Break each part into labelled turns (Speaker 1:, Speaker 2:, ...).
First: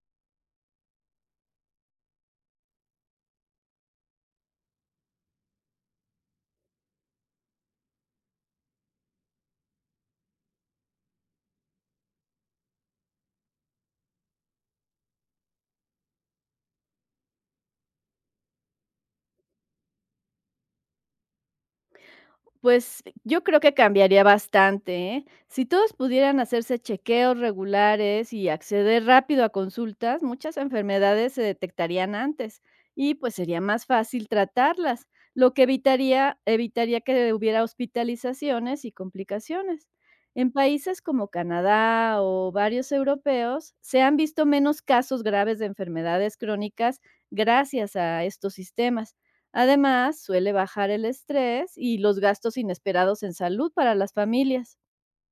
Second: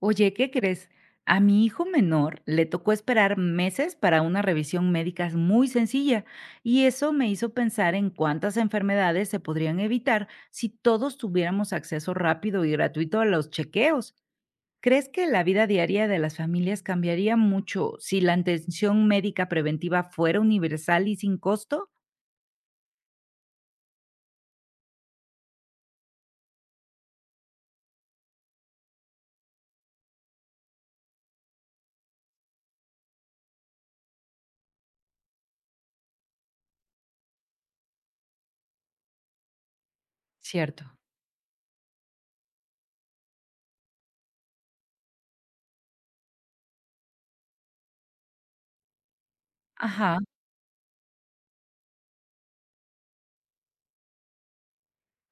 Speaker 1: Oye, ¿qué crees? A mi hijo menor le tocó esperar meses para una revisión médica muy sencilla y eso me hizo pensar en cuántas enfermedades se podrían evitar si todos tuviéramos acceso rápido y gratuito a los chequeos. ¿Crees que la vida diaria de las familias cambiaría mucho si la atención médica preventiva fuera universal y sin costo?
Speaker 2: Pues yo creo que cambiaría bastante, ¿eh? Si todos pudieran hacerse chequeos regulares y acceder rápido a consultas, muchas enfermedades se detectarían antes y pues sería más fácil tratarlas, lo que evitaría que hubiera hospitalizaciones y complicaciones. En
Speaker 1: Cierto.
Speaker 2: países como Canadá o varios europeos se han visto menos casos graves de enfermedades crónicas gracias a estos sistemas.
Speaker 1: Ajá.
Speaker 2: Además, suele bajar el estrés y los gastos inesperados en salud para las familias.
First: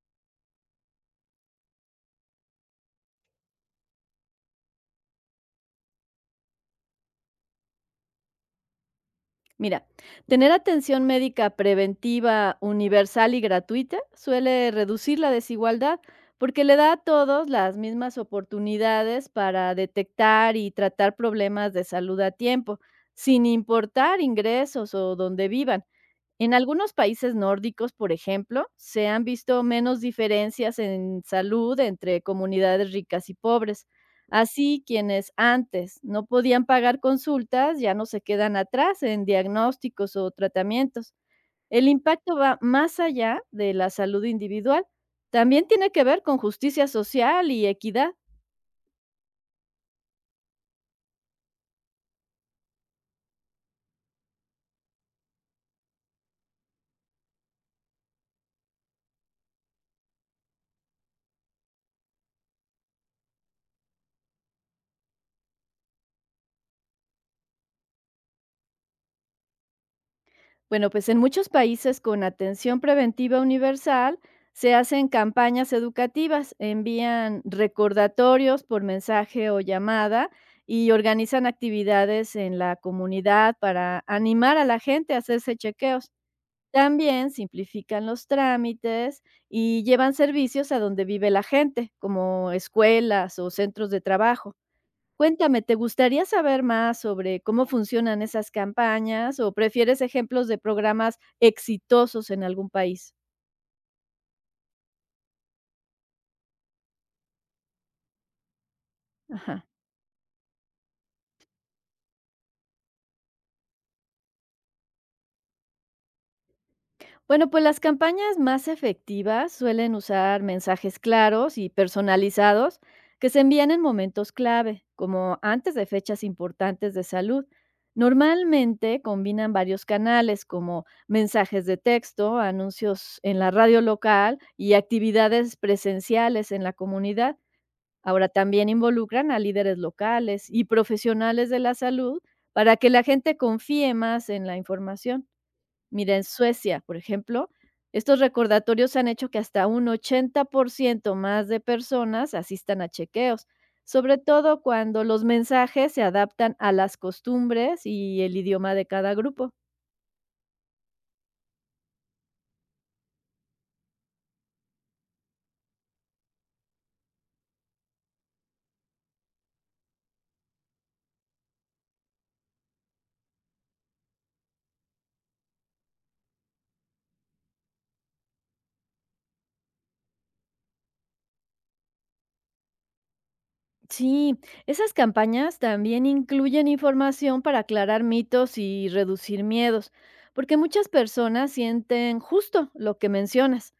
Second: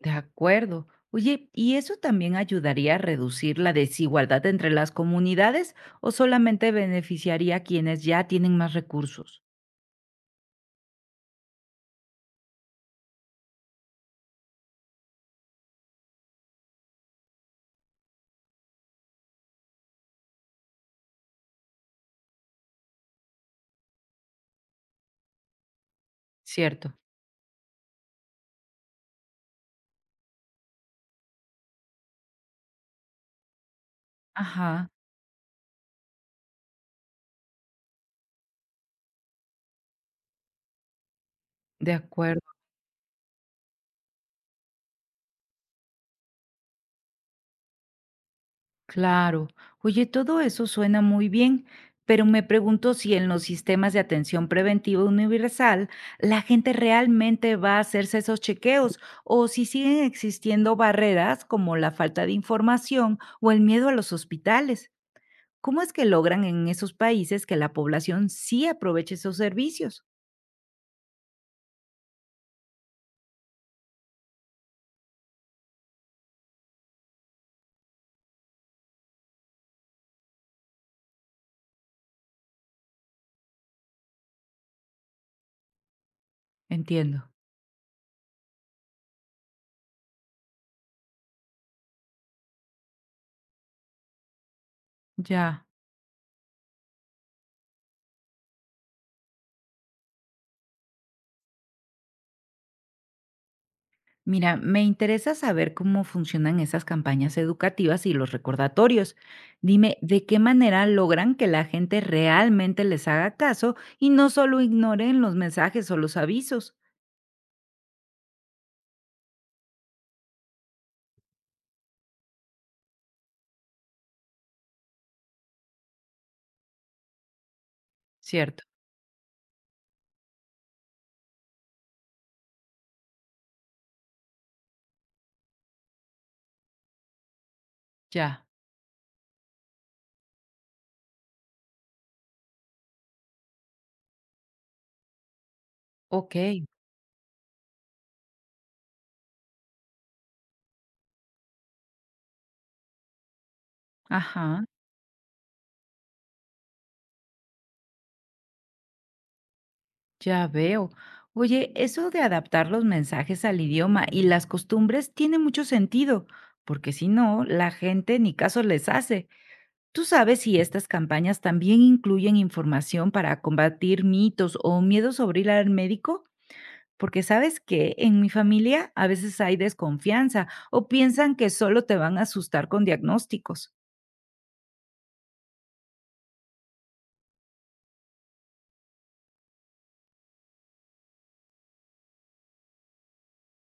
Speaker 1: De acuerdo. Oye, ¿y eso también ayudaría a reducir la desigualdad entre las comunidades o solamente beneficiaría a quienes ya tienen más recursos?
Speaker 2: Mira, tener atención médica preventiva, universal y gratuita suele reducir la desigualdad porque le da a todos las mismas oportunidades para detectar y tratar problemas de salud a tiempo, sin importar ingresos o donde vivan. En algunos
Speaker 1: Cierto.
Speaker 2: países nórdicos, por ejemplo, se han visto menos diferencias en salud entre comunidades ricas y pobres. Así,
Speaker 1: Ajá,
Speaker 2: quienes antes no podían pagar consultas ya no se quedan atrás en diagnósticos o tratamientos. El
Speaker 1: de
Speaker 2: impacto
Speaker 1: acuerdo,
Speaker 2: va más allá de la salud individual. También tiene que ver con justicia social y equidad.
Speaker 1: claro. Oye, todo eso suena muy bien, pero me pregunto si en los sistemas de atención preventiva universal la gente realmente va a hacerse esos chequeos o si siguen existiendo barreras como la falta de información o el miedo a los hospitales. ¿Cómo es que logran en esos países que la población sí aproveche esos servicios?
Speaker 2: Bueno, pues en muchos países con atención preventiva universal se hacen campañas educativas, envían recordatorios por mensaje o llamada y organizan actividades en la comunidad para animar a la gente a hacerse chequeos.
Speaker 1: Entiendo,
Speaker 2: También simplifican los trámites y llevan servicios a donde vive la gente, como escuelas o centros de trabajo. Cuéntame,
Speaker 1: ya.
Speaker 2: ¿te gustaría saber más sobre cómo funcionan esas campañas o prefieres ejemplos de programas exitosos en algún país?
Speaker 1: Mira, me interesa saber cómo funcionan esas campañas educativas y los recordatorios.
Speaker 2: Ajá.
Speaker 1: Dime, ¿de qué manera logran que la gente realmente les haga caso y no solo ignoren los mensajes o los avisos?
Speaker 2: Bueno, pues las campañas más efectivas suelen usar mensajes claros y personalizados que se envían en momentos clave, como antes de fechas importantes de salud.
Speaker 1: Cierto,
Speaker 2: Normalmente combinan varios canales como mensajes de texto, anuncios en la radio local y actividades presenciales en la comunidad. Ahora
Speaker 1: ya.
Speaker 2: también involucran a líderes locales y profesionales de la salud para que la gente confíe más en la información. Mira, en
Speaker 1: Ok.
Speaker 2: Suecia, por ejemplo, estos recordatorios han hecho que hasta un 80% más de personas asistan a chequeos, sobre todo
Speaker 1: Ajá.
Speaker 2: cuando los mensajes se adaptan a las costumbres y el idioma de cada grupo.
Speaker 1: Ya veo. Oye, eso de adaptar los mensajes al idioma y las costumbres tiene mucho sentido, porque si no, la gente ni caso les hace. ¿Tú sabes si estas campañas también incluyen información para combatir mitos o miedos sobre ir al médico? Porque sabes que en mi familia a veces hay desconfianza o piensan que solo te van a asustar con diagnósticos.
Speaker 2: Sí, esas campañas también incluyen información para aclarar mitos y reducir miedos, porque muchas personas sienten justo lo que mencionas.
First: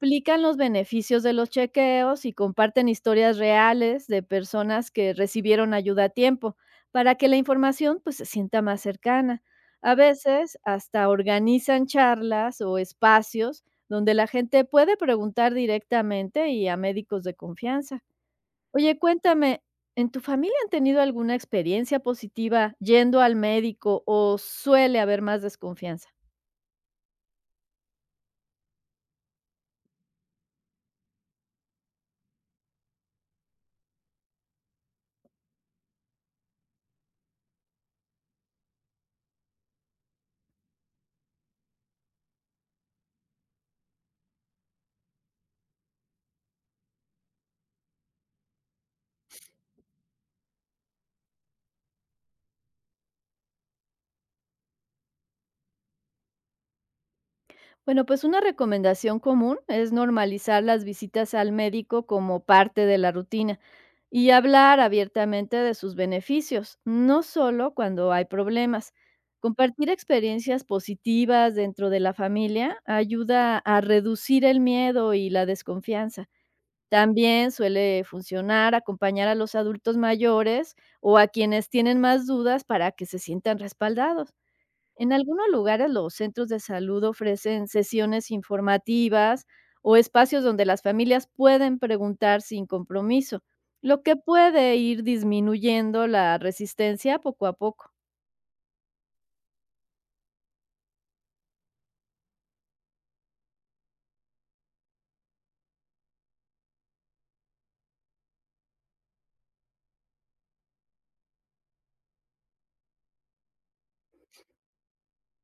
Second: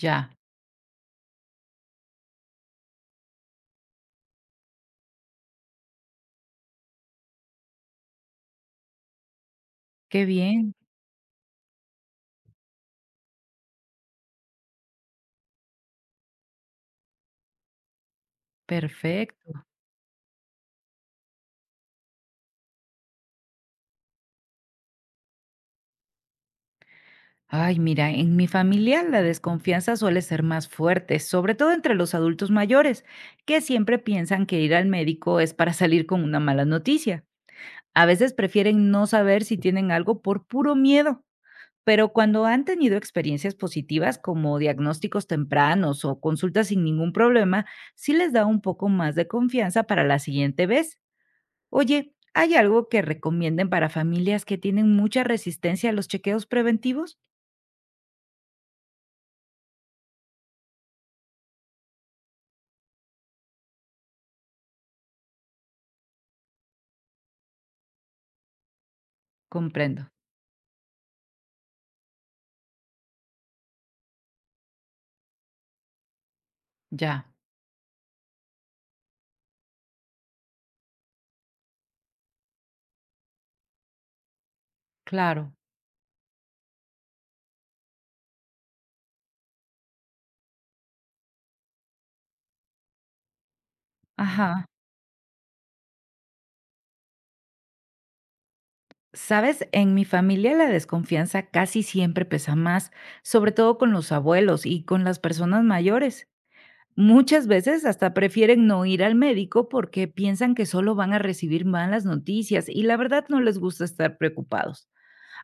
Speaker 1: Ya,
Speaker 2: los beneficios de los chequeos y comparten historias reales de personas que recibieron ayuda a tiempo, para que la información pues se sienta más cercana. A
Speaker 1: qué
Speaker 2: veces
Speaker 1: bien,
Speaker 2: hasta organizan charlas o espacios donde la gente puede preguntar directamente y a médicos de confianza. Oye,
Speaker 1: perfecto.
Speaker 2: cuéntame, ¿en tu familia han tenido alguna experiencia positiva yendo al médico o suele haber más desconfianza?
Speaker 1: Ay, mira, en mi familia la desconfianza suele ser más fuerte, sobre todo entre los adultos mayores, que siempre piensan que ir al médico es para salir con una mala noticia. A veces prefieren no saber si tienen algo por puro miedo, pero cuando han tenido experiencias positivas como diagnósticos tempranos o consultas sin ningún problema, sí les da un poco más de confianza para la siguiente vez. Oye, ¿hay algo que recomienden para familias que tienen mucha resistencia a los chequeos preventivos?
Speaker 2: Bueno, pues una recomendación común es normalizar las visitas al médico como parte de la rutina y hablar abiertamente de sus beneficios, no solo cuando hay problemas. Compartir
Speaker 1: Comprendo.
Speaker 2: experiencias positivas dentro de la familia ayuda a reducir el miedo y la desconfianza.
Speaker 1: Ya,
Speaker 2: También suele funcionar acompañar a los adultos mayores o a quienes tienen más dudas para que se sientan respaldados. En algunos
Speaker 1: claro.
Speaker 2: lugares los centros de salud ofrecen sesiones informativas o espacios donde las familias pueden preguntar sin compromiso, lo que
Speaker 1: Ajá.
Speaker 2: puede ir disminuyendo la resistencia poco a poco.
Speaker 1: Sabes, en mi familia la desconfianza casi siempre pesa más, sobre todo con los abuelos y con las personas mayores. Muchas veces hasta prefieren no ir al médico porque piensan que solo van a recibir malas noticias y la verdad no les gusta estar preocupados.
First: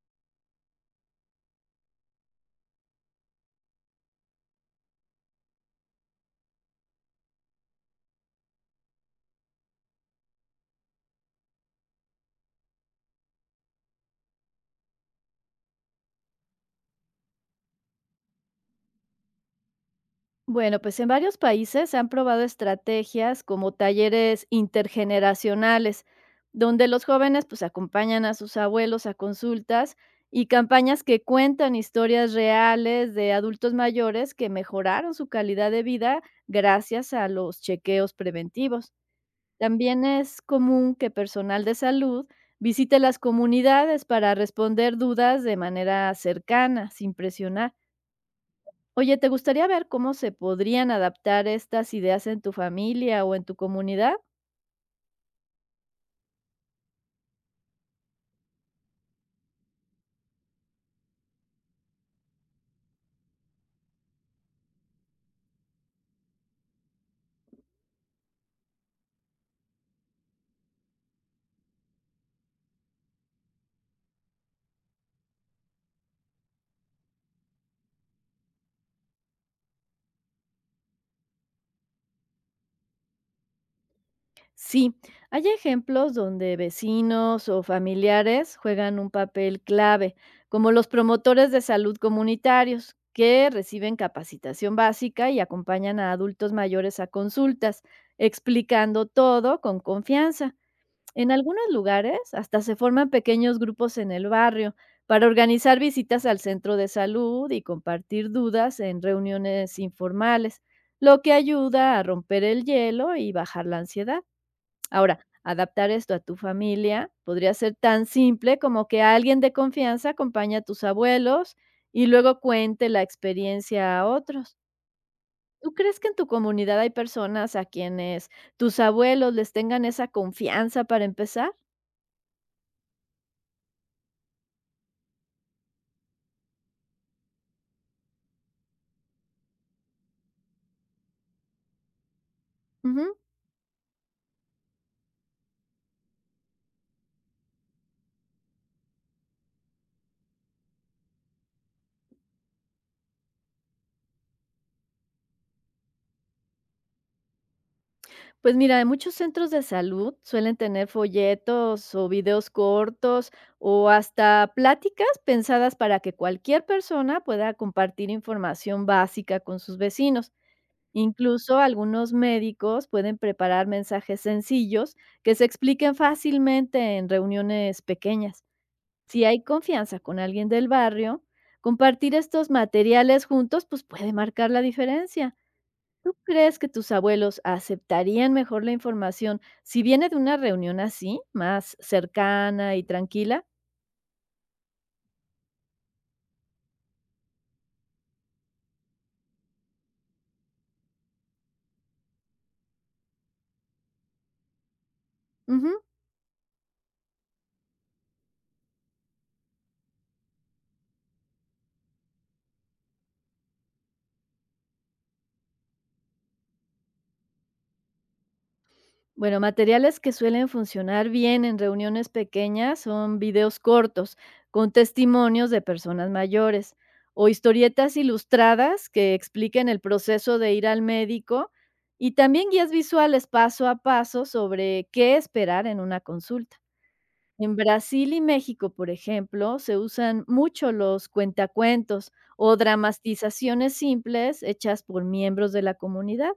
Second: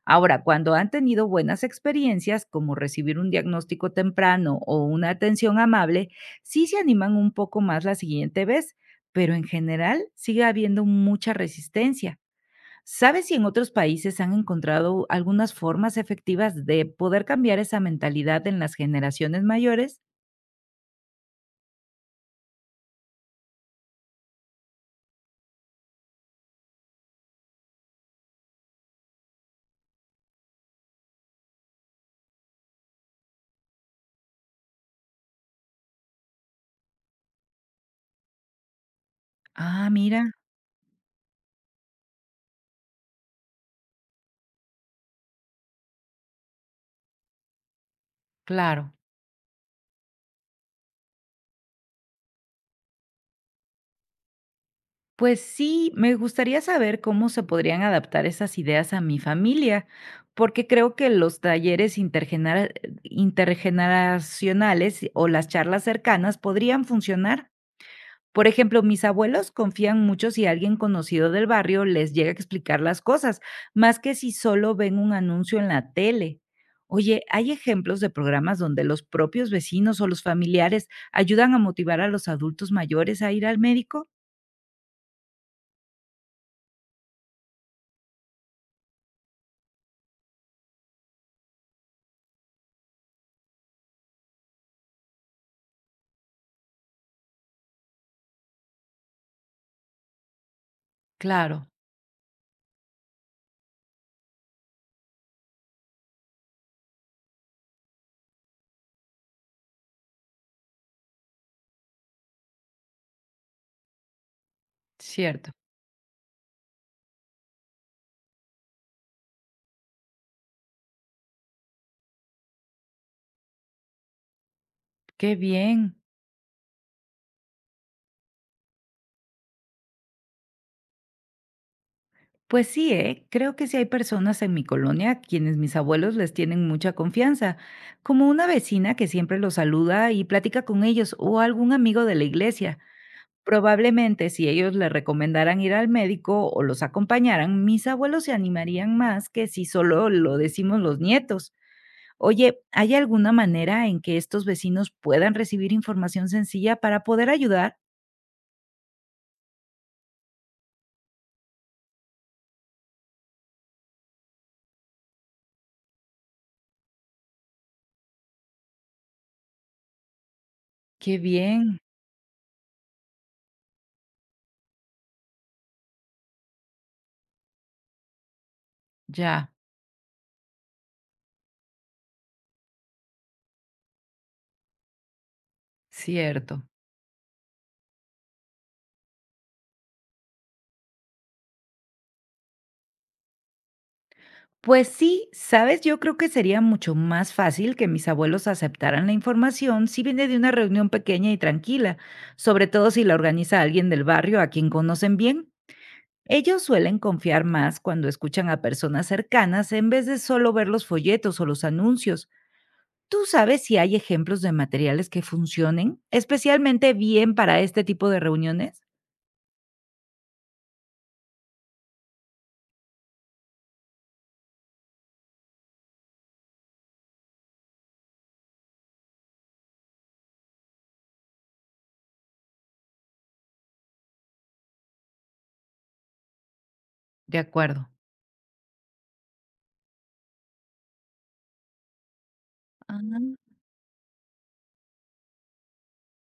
Speaker 1: Ahora, cuando han tenido buenas experiencias, como recibir un diagnóstico temprano o una atención amable, sí se animan un poco más la siguiente vez, pero en general sigue habiendo mucha resistencia. ¿Sabes si en otros países han encontrado algunas formas efectivas de poder cambiar esa mentalidad en las generaciones mayores?
Speaker 2: Bueno, pues en varios países se han probado estrategias como talleres intergeneracionales, donde los jóvenes pues acompañan a sus abuelos a consultas y campañas que cuentan historias reales de adultos mayores que mejoraron su calidad de vida gracias a los chequeos preventivos.
Speaker 1: Ah,
Speaker 2: También
Speaker 1: mira,
Speaker 2: es común que personal de salud visite las comunidades para responder dudas de manera cercana, sin presionar.
Speaker 1: claro.
Speaker 2: Oye, ¿te gustaría ver cómo se podrían adaptar estas ideas en tu familia o en tu comunidad?
Speaker 1: Pues sí, me gustaría saber cómo se podrían adaptar esas ideas a mi familia, porque creo que los intergeneracionales o las charlas cercanas podrían funcionar. Por ejemplo, mis abuelos confían mucho si alguien conocido del barrio les llega a explicar las cosas, más que si solo ven un anuncio en la tele. Oye, ¿hay ejemplos de programas donde los propios vecinos o los familiares ayudan a motivar a los adultos mayores a ir al médico?
Speaker 2: Sí, hay ejemplos donde vecinos o familiares juegan un papel clave, como los promotores de salud comunitarios, que reciben capacitación básica y acompañan a adultos mayores a consultas, explicando todo con confianza. En
Speaker 1: Claro,
Speaker 2: algunos lugares hasta se forman pequeños grupos en el barrio para organizar visitas al centro de salud y compartir dudas en reuniones informales, lo que ayuda a romper el hielo y bajar la ansiedad. Ahora,
Speaker 1: cierto.
Speaker 2: adaptar esto a tu familia podría ser tan simple como que alguien de confianza acompañe a tus abuelos y luego cuente la experiencia a otros.
Speaker 1: Qué
Speaker 2: ¿Tú
Speaker 1: bien.
Speaker 2: crees que en tu comunidad hay personas a quienes tus abuelos les tengan esa confianza para empezar?
Speaker 1: Pues sí, ¿eh? Creo que sí hay personas en mi colonia a quienes mis abuelos les tienen mucha confianza, como una vecina que siempre los saluda y platica con ellos o algún amigo de la iglesia.
Speaker 2: Ujú.
Speaker 1: Probablemente, si ellos le recomendaran ir al médico o los acompañaran, mis abuelos se animarían más que si solo lo decimos los nietos. Oye, ¿hay alguna manera en que estos vecinos puedan recibir información sencilla para poder ayudar?
Speaker 2: Pues mira, en muchos centros de salud suelen tener folletos o videos cortos o hasta pláticas pensadas para que cualquier persona pueda compartir información básica con sus vecinos.
Speaker 1: Qué
Speaker 2: Incluso
Speaker 1: bien,
Speaker 2: algunos médicos pueden preparar mensajes sencillos que se expliquen fácilmente en reuniones pequeñas. Si hay
Speaker 1: ya,
Speaker 2: confianza con alguien del barrio, compartir estos materiales juntos pues puede marcar la diferencia. ¿Tú crees
Speaker 1: cierto.
Speaker 2: que tus abuelos aceptarían mejor la información si viene de una reunión así, más cercana y tranquila?
Speaker 1: Pues sí, sabes, yo creo que sería mucho más fácil que mis abuelos aceptaran la información si viene de una reunión pequeña y tranquila, sobre todo si la organiza alguien del barrio a quien conocen bien.
Speaker 2: Ujú.
Speaker 1: Ellos suelen confiar más cuando escuchan a personas cercanas en vez de solo ver los folletos o los anuncios. ¿Tú sabes si hay ejemplos de materiales que funcionen especialmente bien para este tipo de reuniones?
Speaker 2: Bueno, materiales que suelen funcionar bien en reuniones pequeñas son videos cortos con testimonios de personas mayores o historietas ilustradas que expliquen el proceso de ir al médico y también guías visuales paso a paso sobre qué esperar en una consulta.
Speaker 1: De
Speaker 2: En
Speaker 1: acuerdo.
Speaker 2: Brasil y México, por ejemplo, se usan mucho los cuentacuentos o
Speaker 1: Ah,
Speaker 2: dramatizaciones simples hechas por miembros de la comunidad,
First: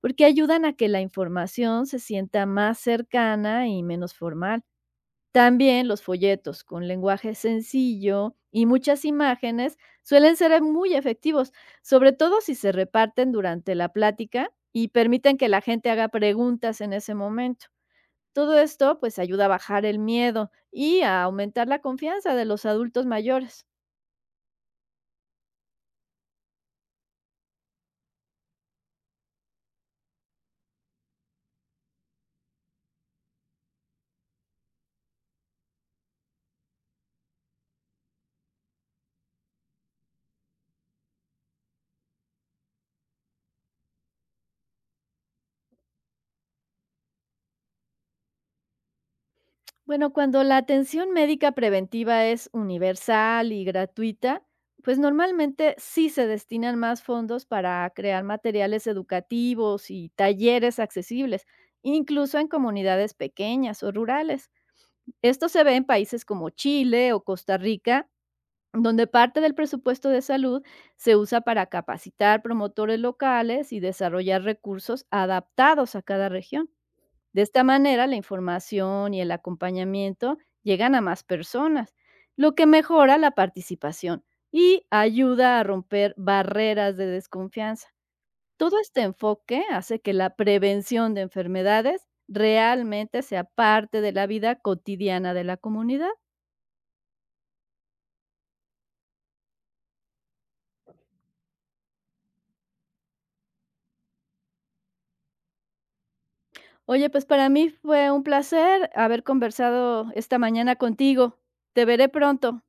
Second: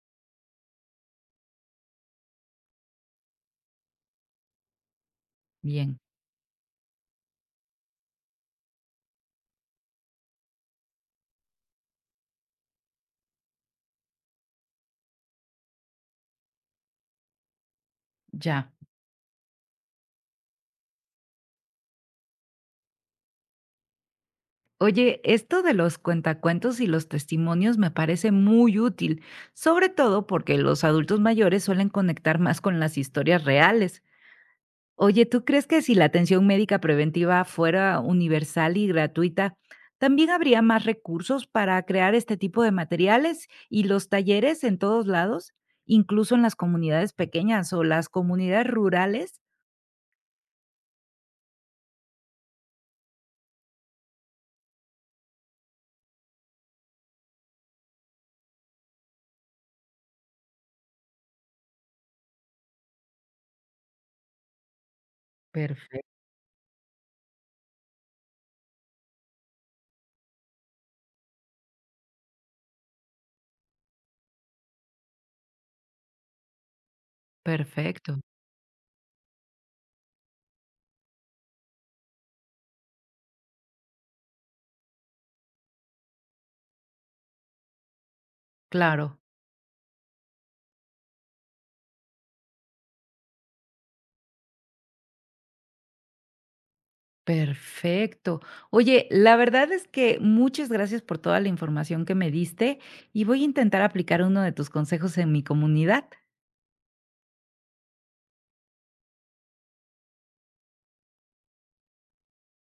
Speaker 2: porque ayudan a que la información se sienta más cercana y menos formal. También
Speaker 1: bien,
Speaker 2: los folletos con lenguaje sencillo y muchas imágenes suelen ser muy efectivos, sobre todo si se reparten durante la plática y permiten que la gente haga preguntas en ese momento. Todo
Speaker 1: ya.
Speaker 2: esto pues ayuda a bajar el miedo y a aumentar la confianza de los adultos mayores.
Speaker 1: Oye, esto de los cuentacuentos y los testimonios me parece muy útil, sobre todo porque los adultos mayores suelen conectar más con las historias reales. Oye, ¿tú crees que si la atención médica preventiva fuera universal y gratuita, también habría más recursos para crear este tipo de materiales y los talleres en todos lados, incluso en las comunidades pequeñas o las comunidades rurales?
Speaker 2: Bueno, cuando la atención médica preventiva es universal y gratuita, pues normalmente sí se destinan más fondos para crear materiales educativos y talleres accesibles, incluso en comunidades pequeñas o rurales. Esto se ve en
Speaker 1: Perfecto.
Speaker 2: países como Chile o Costa Rica, donde parte del presupuesto de salud se usa para capacitar promotores locales y desarrollar recursos adaptados a cada región. De esta manera,
Speaker 1: Perfecto,
Speaker 2: la información y el acompañamiento llegan a más personas, lo que mejora la participación y ayuda a romper barreras de desconfianza. Todo este
Speaker 1: claro,
Speaker 2: enfoque hace que la prevención de enfermedades realmente sea parte de la vida cotidiana de la comunidad.
Speaker 1: perfecto. Oye, la verdad es que muchas gracias por toda la información que me diste y voy a intentar aplicar uno de tus consejos en mi comunidad.
Speaker 2: Oye, pues para mí fue un placer haber conversado esta mañana contigo. Te veré pronto.